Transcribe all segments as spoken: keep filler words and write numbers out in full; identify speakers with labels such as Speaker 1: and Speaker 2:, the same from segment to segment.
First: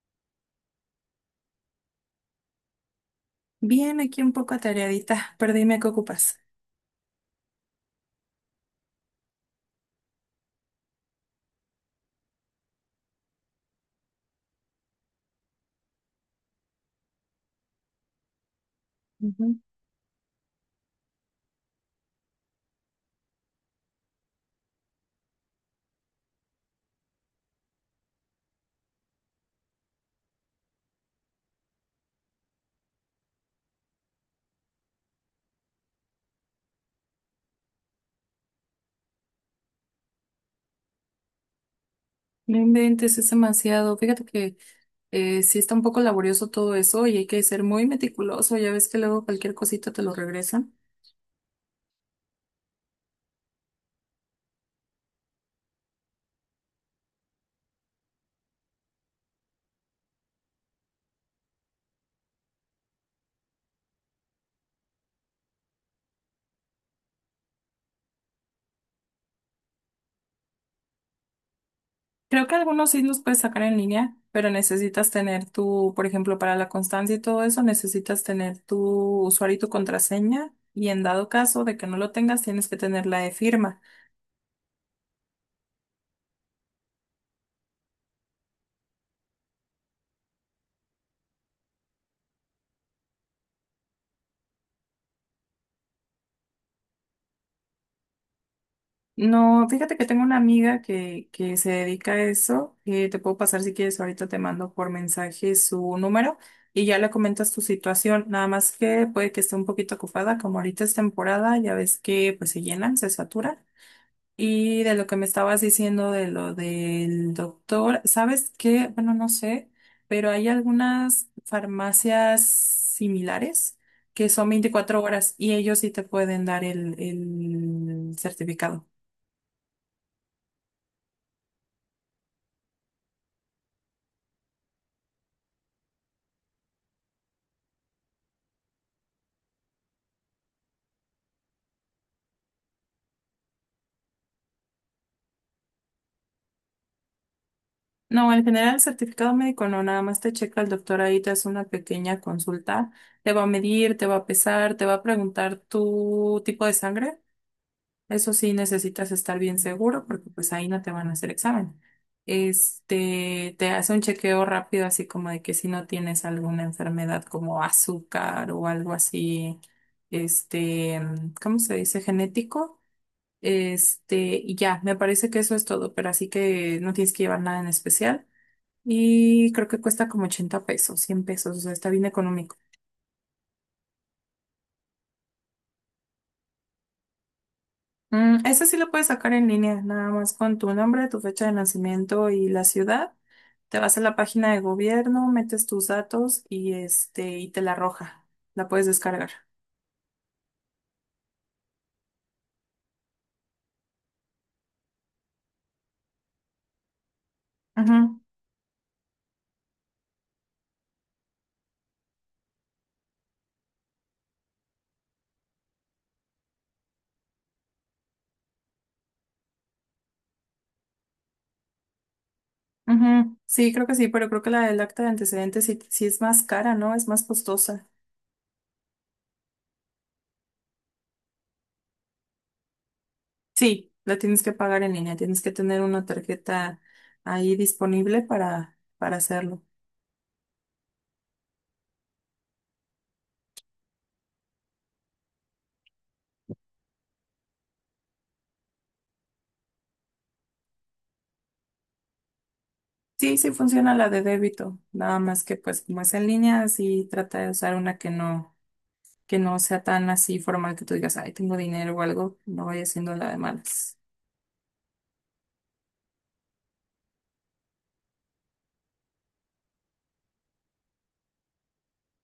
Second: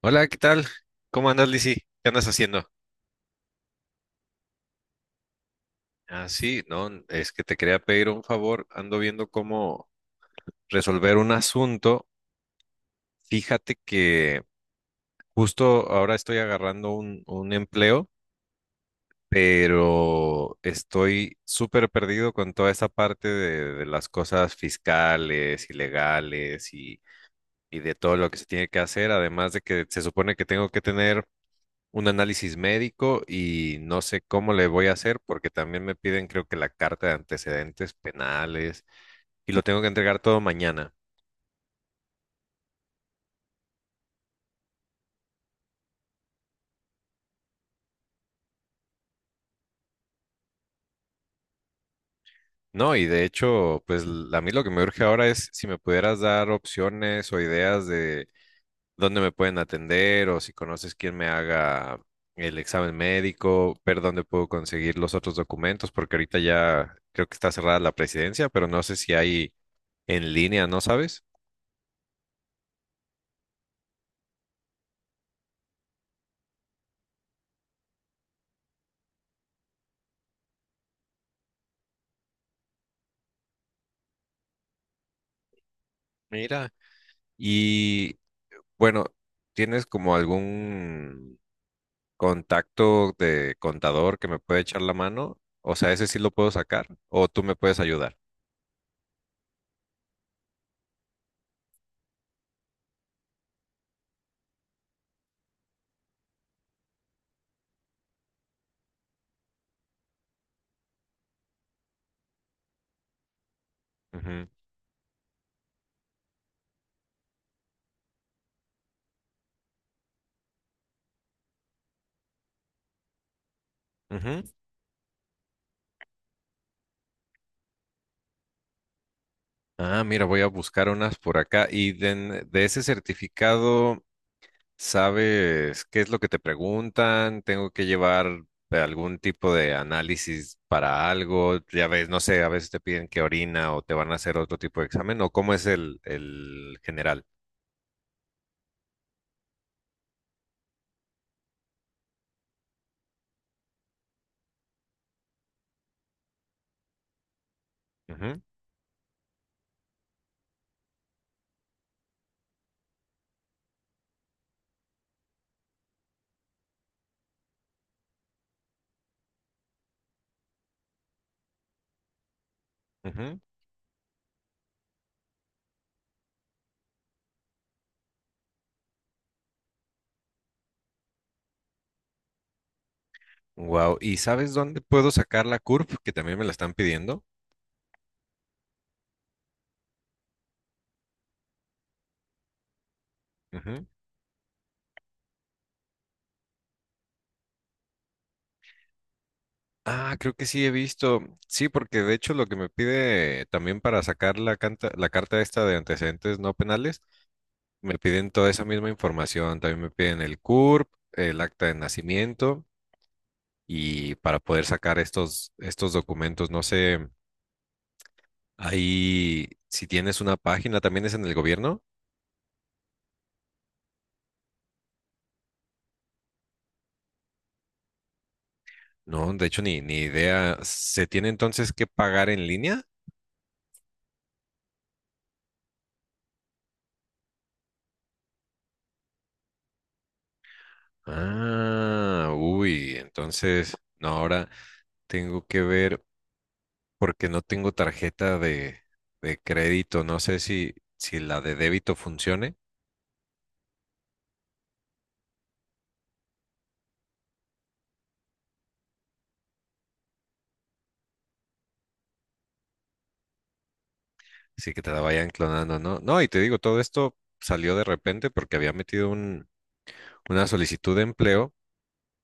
Speaker 1: Hola, ¿qué tal? ¿Cómo andas, Lizzy? ¿Qué andas haciendo?
Speaker 2: Bien, aquí un poco atareadita, pero dime qué
Speaker 1: Ah,
Speaker 2: ocupas.
Speaker 1: sí, no, es que te quería pedir un favor. Ando viendo cómo resolver un asunto. Fíjate que justo ahora estoy agarrando un, un empleo, pero estoy súper perdido con toda esa parte de, de las cosas fiscales y legales y, y de todo lo que se tiene que hacer. Además de que se supone que tengo que tener un análisis médico y no sé cómo le voy a hacer porque también me piden, creo que, la carta de antecedentes penales y lo tengo que entregar todo mañana.
Speaker 2: No inventes, es demasiado. Fíjate que eh, sí está un poco laborioso todo eso y hay que ser muy meticuloso. Ya ves que luego cualquier cosita te lo regresan.
Speaker 1: No, y de hecho, pues l- a mí lo que me urge ahora es si me pudieras dar opciones o ideas de dónde me pueden atender o si conoces quién me haga el examen médico, ver dónde puedo conseguir los otros documentos, porque ahorita ya creo que está cerrada la presidencia, pero no sé si hay en línea, ¿no sabes?
Speaker 2: Creo que algunos sí los puedes sacar en línea, pero necesitas tener tu, por ejemplo, para la constancia y todo eso, necesitas tener tu usuario y tu contraseña. Y en dado caso de que no lo tengas, tienes que tener la de firma.
Speaker 1: Mira. Y Bueno, ¿tienes como algún contacto de contador que me puede echar la mano? O sea, ese sí lo puedo sacar o tú me puedes ayudar.
Speaker 2: No, fíjate que tengo una amiga que, que se dedica a eso. Eh, te puedo pasar si quieres, ahorita te mando por mensaje su número y ya le comentas tu situación. Nada más que puede que esté un poquito ocupada, como ahorita es temporada, ya ves que pues se llenan, se saturan.
Speaker 1: Ujú,
Speaker 2: Y de lo que me estabas diciendo de lo del doctor, ¿sabes qué? Bueno, no sé, pero hay algunas farmacias similares que
Speaker 1: ujú.
Speaker 2: son veinticuatro horas y ellos sí te pueden dar el el certificado.
Speaker 1: Ah, mira, voy a buscar unas por acá. Y de, en- de ese certificado, ¿sabes qué es lo que te preguntan? ¿Tengo que llevar algún tipo de análisis para algo? Ya ves, no sé, a veces te piden que orina o te van a hacer otro tipo de examen o cómo es el, el general.
Speaker 2: No, en general el certificado médico no, nada más te checa el doctor ahí, te hace una pequeña consulta, te va a medir, te va a pesar, te va a preguntar tu tipo de sangre. Eso
Speaker 1: Ujú,
Speaker 2: sí necesitas estar bien seguro porque pues ahí no te van a hacer examen. Este, te hace un chequeo rápido así como de que si no tienes alguna enfermedad como azúcar o algo así, este, ¿cómo se dice? Genético.
Speaker 1: ujú.
Speaker 2: Este, y ya, me parece que eso es todo, pero así que no tienes que llevar nada en especial. Y creo que cuesta como ochenta pesos, cien pesos, o sea, está bien económico.
Speaker 1: Wow. ¿Y sabes dónde puedo sacar la CURP? Que también me la están pidiendo.
Speaker 2: Mm, ese sí lo puedes sacar en línea, nada más con tu nombre, tu fecha de nacimiento y la ciudad. Te
Speaker 1: Ujú.
Speaker 2: vas a la página de gobierno, metes tus datos y este, y te la arroja. La puedes descargar.
Speaker 1: Ah, creo que sí he visto. Sí, porque de hecho lo que me pide también para sacar la, canta- la carta esta de antecedentes no penales, me
Speaker 2: Ujú,
Speaker 1: piden toda esa misma información. También me piden el CURP, el acta de nacimiento y para poder sacar estos, estos documentos, no sé, ahí si tienes una página, también es en el gobierno.
Speaker 2: ujú. Sí, creo que sí, pero creo que la del acta de antecedentes sí, sí es más cara, ¿no? Es más costosa.
Speaker 1: No, de hecho ni, ni idea. ¿Se tiene entonces que pagar en línea?
Speaker 2: Sí, la tienes que pagar en línea, tienes que tener una tarjeta ahí disponible para, para hacerlo.
Speaker 1: Ah, uy, entonces, no, ahora tengo que ver porque no tengo tarjeta de, de crédito, no sé si, si la de débito funcione,
Speaker 2: Sí, sí funciona la de débito, nada más que pues como es en línea, sí trata de usar una que no, que no sea tan así formal que tú digas, ay, tengo dinero o algo, no vaya siendo la de malas.
Speaker 1: si que te la vayan clonando, ¿no? No, y te digo, todo esto salió de repente porque había metido un, una solicitud de empleo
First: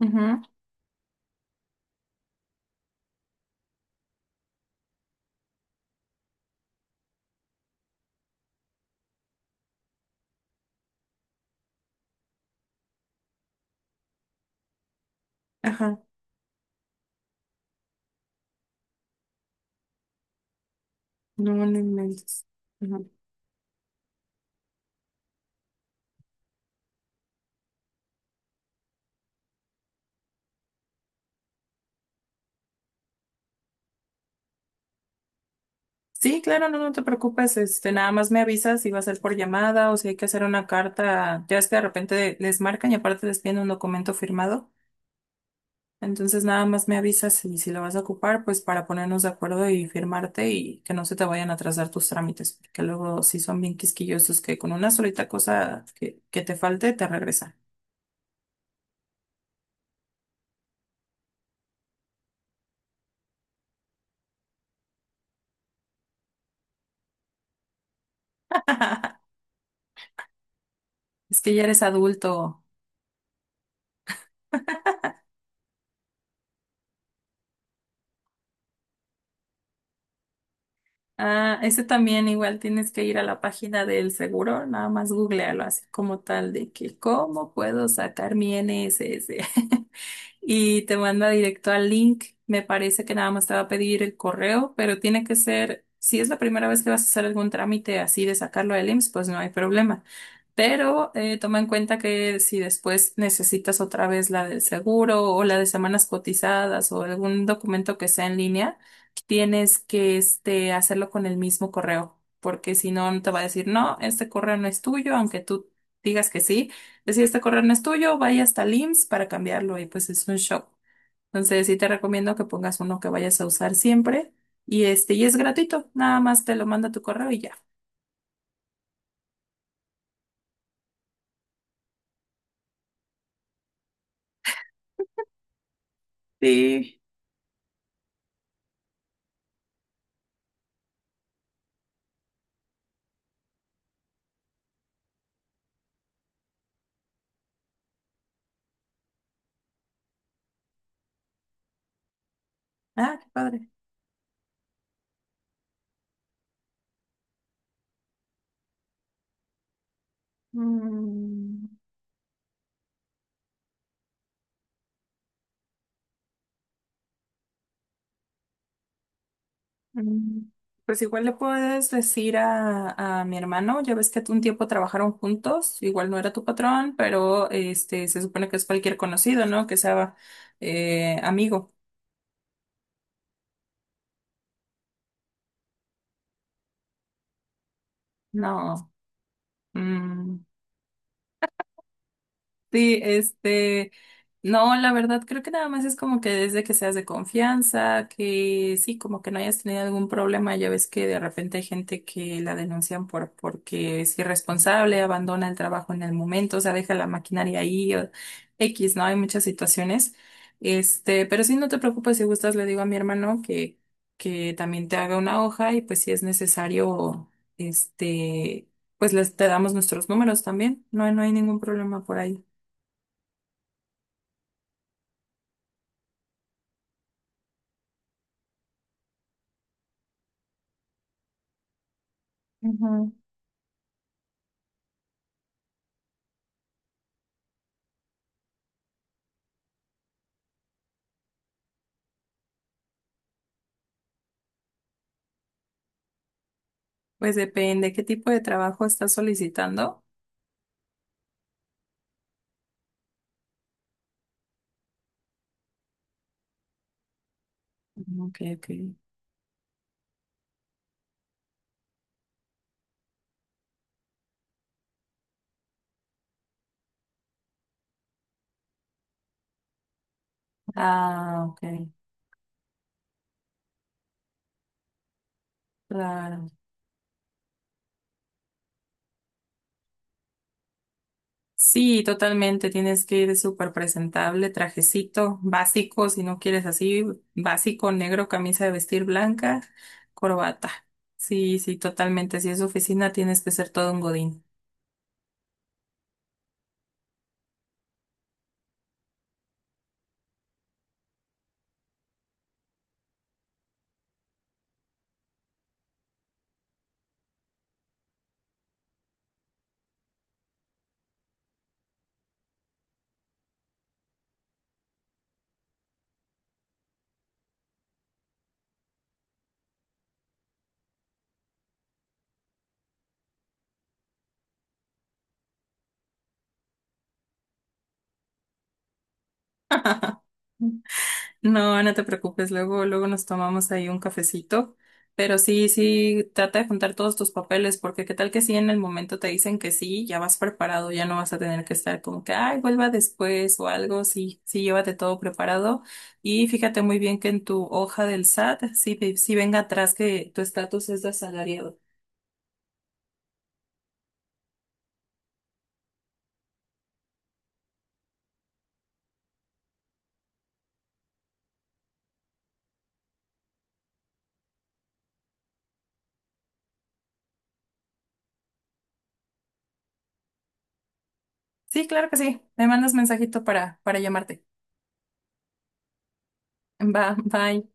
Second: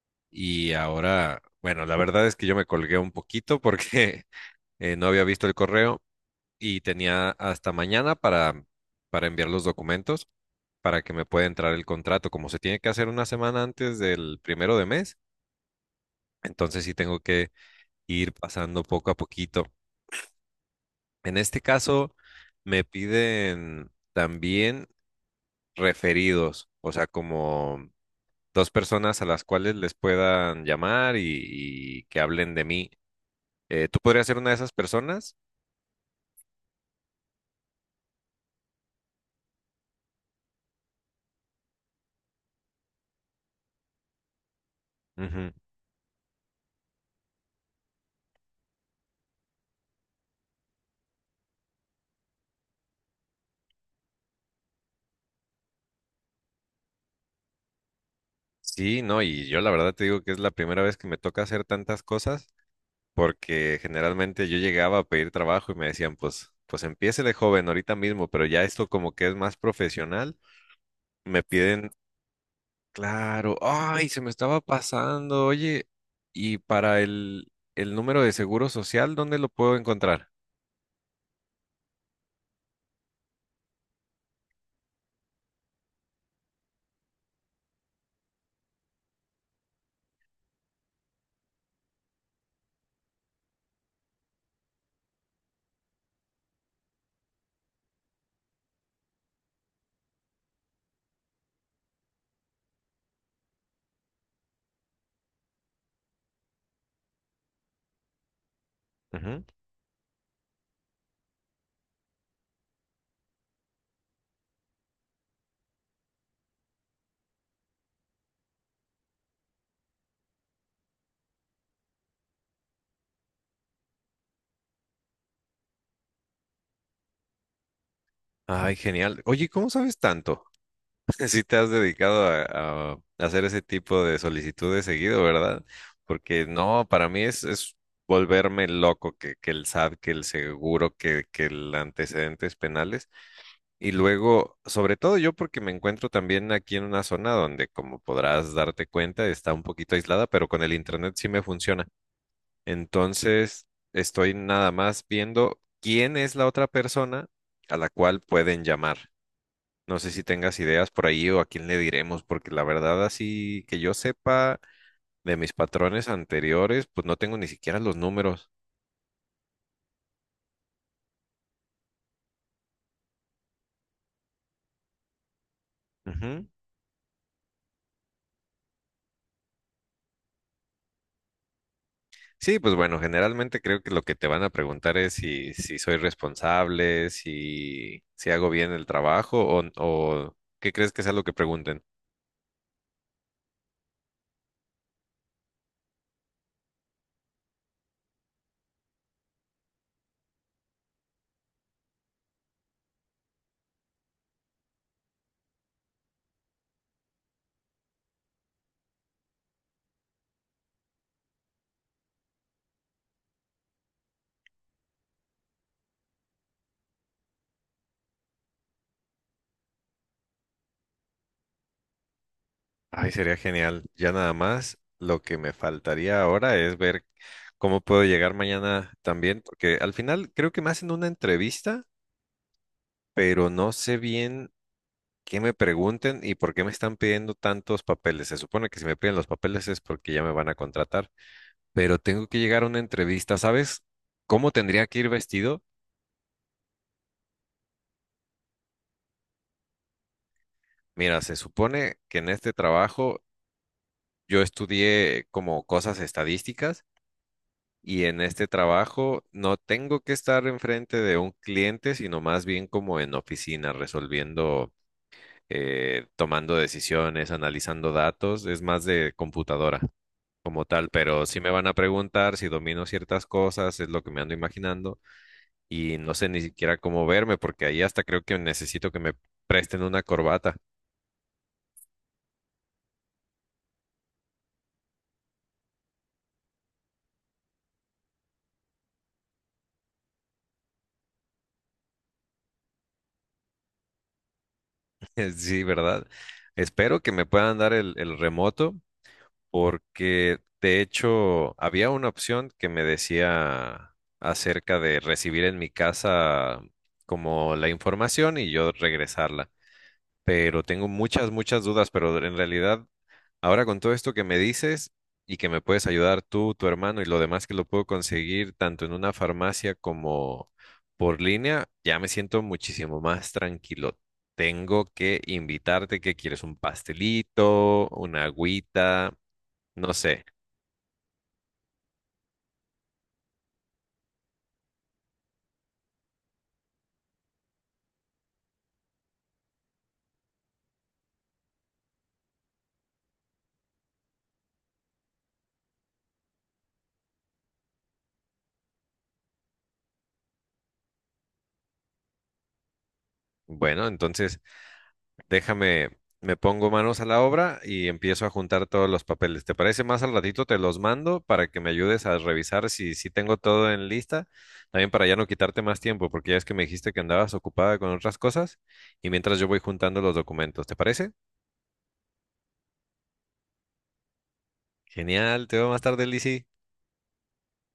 Speaker 2: Ujú.
Speaker 1: y ahora, bueno, la verdad es que yo me colgué un poquito porque eh, no había visto el correo y tenía hasta mañana para, para enviar los documentos, para que me pueda entrar el contrato. Como se tiene que hacer una semana antes del primero de mes,
Speaker 2: Ajá,
Speaker 1: entonces sí tengo que ir pasando poco a poquito. En
Speaker 2: no,
Speaker 1: este
Speaker 2: no
Speaker 1: caso,
Speaker 2: inventes.
Speaker 1: me
Speaker 2: Ujú.
Speaker 1: piden también referidos, o sea, como dos personas a las cuales les puedan llamar y, y que hablen de mí. Eh, ¿tú podrías ser una de esas personas?
Speaker 2: Sí, claro, no, no te preocupes, este, nada más me avisas si va a ser por llamada o si hay que hacer una carta, ya es que de repente les marcan y aparte les piden un documento firmado.
Speaker 1: Ujú.
Speaker 2: Entonces nada más me avisas si, si lo vas a ocupar, pues para ponernos de acuerdo y firmarte y que no se te vayan a atrasar tus trámites, porque luego si son bien quisquillosos que con una solita cosa que, que te falte te regresan.
Speaker 1: Sí, no, y yo la verdad te digo que es la primera vez que me toca hacer tantas cosas, porque generalmente yo llegaba a pedir trabajo y me decían, pues, pues empiece de joven ahorita mismo, pero ya esto como que es más profesional,
Speaker 2: Es
Speaker 1: me
Speaker 2: que ya eres
Speaker 1: piden,
Speaker 2: adulto.
Speaker 1: claro, ay, se me estaba pasando, oye, y para el, el número de seguro social, ¿dónde lo puedo encontrar?
Speaker 2: Ah, ese también igual tienes que ir a la página del seguro, nada más googlealo así como tal de que cómo puedo sacar mi N S S. Y te manda directo al link. Me parece que nada más te va a pedir el correo, pero tiene que ser, si es la primera vez que vas a hacer algún trámite así de sacarlo del IMSS, pues no hay problema. Pero eh, toma en cuenta que si después necesitas otra vez la del seguro o la de semanas cotizadas o algún documento que sea en línea,
Speaker 1: Ujú.
Speaker 2: tienes que este, hacerlo con el mismo correo, porque si no, no te va a decir, no, este correo no es tuyo, aunque tú digas que sí. Decir, este correo no es tuyo, vaya hasta el IMSS para cambiarlo y pues es un shock. Entonces, sí te recomiendo que pongas uno que vayas a usar siempre y este, y es gratuito, nada más te lo manda tu correo y ya.
Speaker 1: Ay, genial. Oye, ¿cómo sabes tanto? Si te has dedicado a, a hacer ese tipo de solicitudes seguido, ¿verdad? Porque no,
Speaker 2: Sí.
Speaker 1: para mí es, es volverme loco que, que el SAT, que el seguro, que, que el antecedentes penales. Y luego, sobre todo yo porque me encuentro también aquí en una zona donde, como podrás darte cuenta, está un poquito aislada, pero con el internet sí me funciona.
Speaker 2: Ah, qué
Speaker 1: Entonces,
Speaker 2: padre.
Speaker 1: estoy nada más viendo quién es la otra persona a la cual pueden llamar. No sé si tengas ideas por ahí o a quién le
Speaker 2: Mm.
Speaker 1: diremos, porque la verdad así que yo sepa de mis patrones anteriores, pues no tengo ni siquiera los números.
Speaker 2: Mm. Pues igual le puedes decir a, a mi hermano, ya ves que un tiempo trabajaron juntos, igual no era tu
Speaker 1: Ujú.
Speaker 2: patrón, pero este se supone que es cualquier conocido, ¿no? Que sea eh, amigo.
Speaker 1: Sí, pues bueno, generalmente creo que lo que te van a preguntar es si, si soy responsable, si, si hago bien el
Speaker 2: No.
Speaker 1: trabajo o, o
Speaker 2: Mm.
Speaker 1: qué crees que sea lo que pregunten.
Speaker 2: Sí, este, no, la verdad creo que nada más es como que desde que seas de confianza, que sí, como que no hayas tenido algún problema, ya ves que de repente hay gente que la denuncian por porque es irresponsable, abandona el trabajo en el momento, o sea, deja la maquinaria ahí o X, ¿no? Hay muchas situaciones. Este, pero sí, no te preocupes, si gustas, le digo a mi hermano que que también te haga una hoja y pues si es necesario, este, pues les te damos nuestros números también. No, no hay ningún problema por ahí.
Speaker 1: Ay, sería genial. Ya nada más, lo que me faltaría ahora es ver cómo puedo llegar mañana también, porque al final creo que me hacen una entrevista,
Speaker 2: Ujú.
Speaker 1: pero no sé bien qué me pregunten y por qué me están pidiendo tantos papeles. Se supone que si me piden los papeles es porque ya me van a contratar, pero tengo que llegar a una entrevista. ¿Sabes cómo tendría que ir vestido?
Speaker 2: Pues depende qué tipo de trabajo estás solicitando.
Speaker 1: Mira, se supone que en este trabajo yo estudié como cosas estadísticas y en
Speaker 2: Ok,
Speaker 1: este
Speaker 2: ok.
Speaker 1: trabajo no tengo que estar enfrente de un cliente, sino más bien como en oficina, resolviendo, eh, tomando decisiones, analizando datos. Es más de computadora como tal, pero sí
Speaker 2: Ah,
Speaker 1: me
Speaker 2: ok,
Speaker 1: van a preguntar si domino ciertas cosas, es lo que me ando imaginando, y no sé ni
Speaker 2: claro.
Speaker 1: siquiera cómo verme, porque ahí hasta creo que necesito que me presten una corbata.
Speaker 2: Sí, totalmente. Tienes que ir súper presentable, trajecito básico, si no quieres así, básico, negro, camisa de vestir blanca, corbata. Sí, sí, totalmente. Si es oficina, tienes que ser todo un godín.
Speaker 1: Sí, ¿verdad? Espero que me puedan dar el, el remoto, porque de hecho había una opción que me decía acerca de recibir en mi casa como la información y yo regresarla. Pero tengo muchas, muchas dudas, pero en realidad, ahora con todo esto que me dices y que me puedes ayudar tú, tu hermano y lo demás que lo puedo conseguir tanto en una farmacia como por línea, ya me siento muchísimo más tranquilo. Tengo que invitarte, que quieres? ¿Un pastelito? ¿Una agüita? No sé.
Speaker 2: No, no te preocupes, luego, luego nos tomamos ahí un cafecito, pero sí, sí, trata de juntar todos tus papeles, porque qué tal que sí en el momento te dicen que sí, ya vas preparado, ya no vas a tener que estar como que, ay, vuelva después o algo, sí, sí, llévate todo preparado y fíjate muy bien que en tu hoja del SAT, sí, ve- sí venga atrás que tu estatus es de asalariado.
Speaker 1: Bueno, entonces déjame, me pongo manos a la obra y empiezo a juntar todos los papeles. ¿Te parece más al ratito? Te los mando para que me ayudes a revisar si, si tengo todo en lista. También para ya no quitarte más tiempo, porque ya es que me dijiste que andabas ocupada con otras cosas y mientras yo voy juntando los documentos. ¿Te parece?
Speaker 2: Sí, claro que sí, me mandas mensajito para, para llamarte.
Speaker 1: Genial, te veo más tarde, Lizzy.
Speaker 2: Va, bye.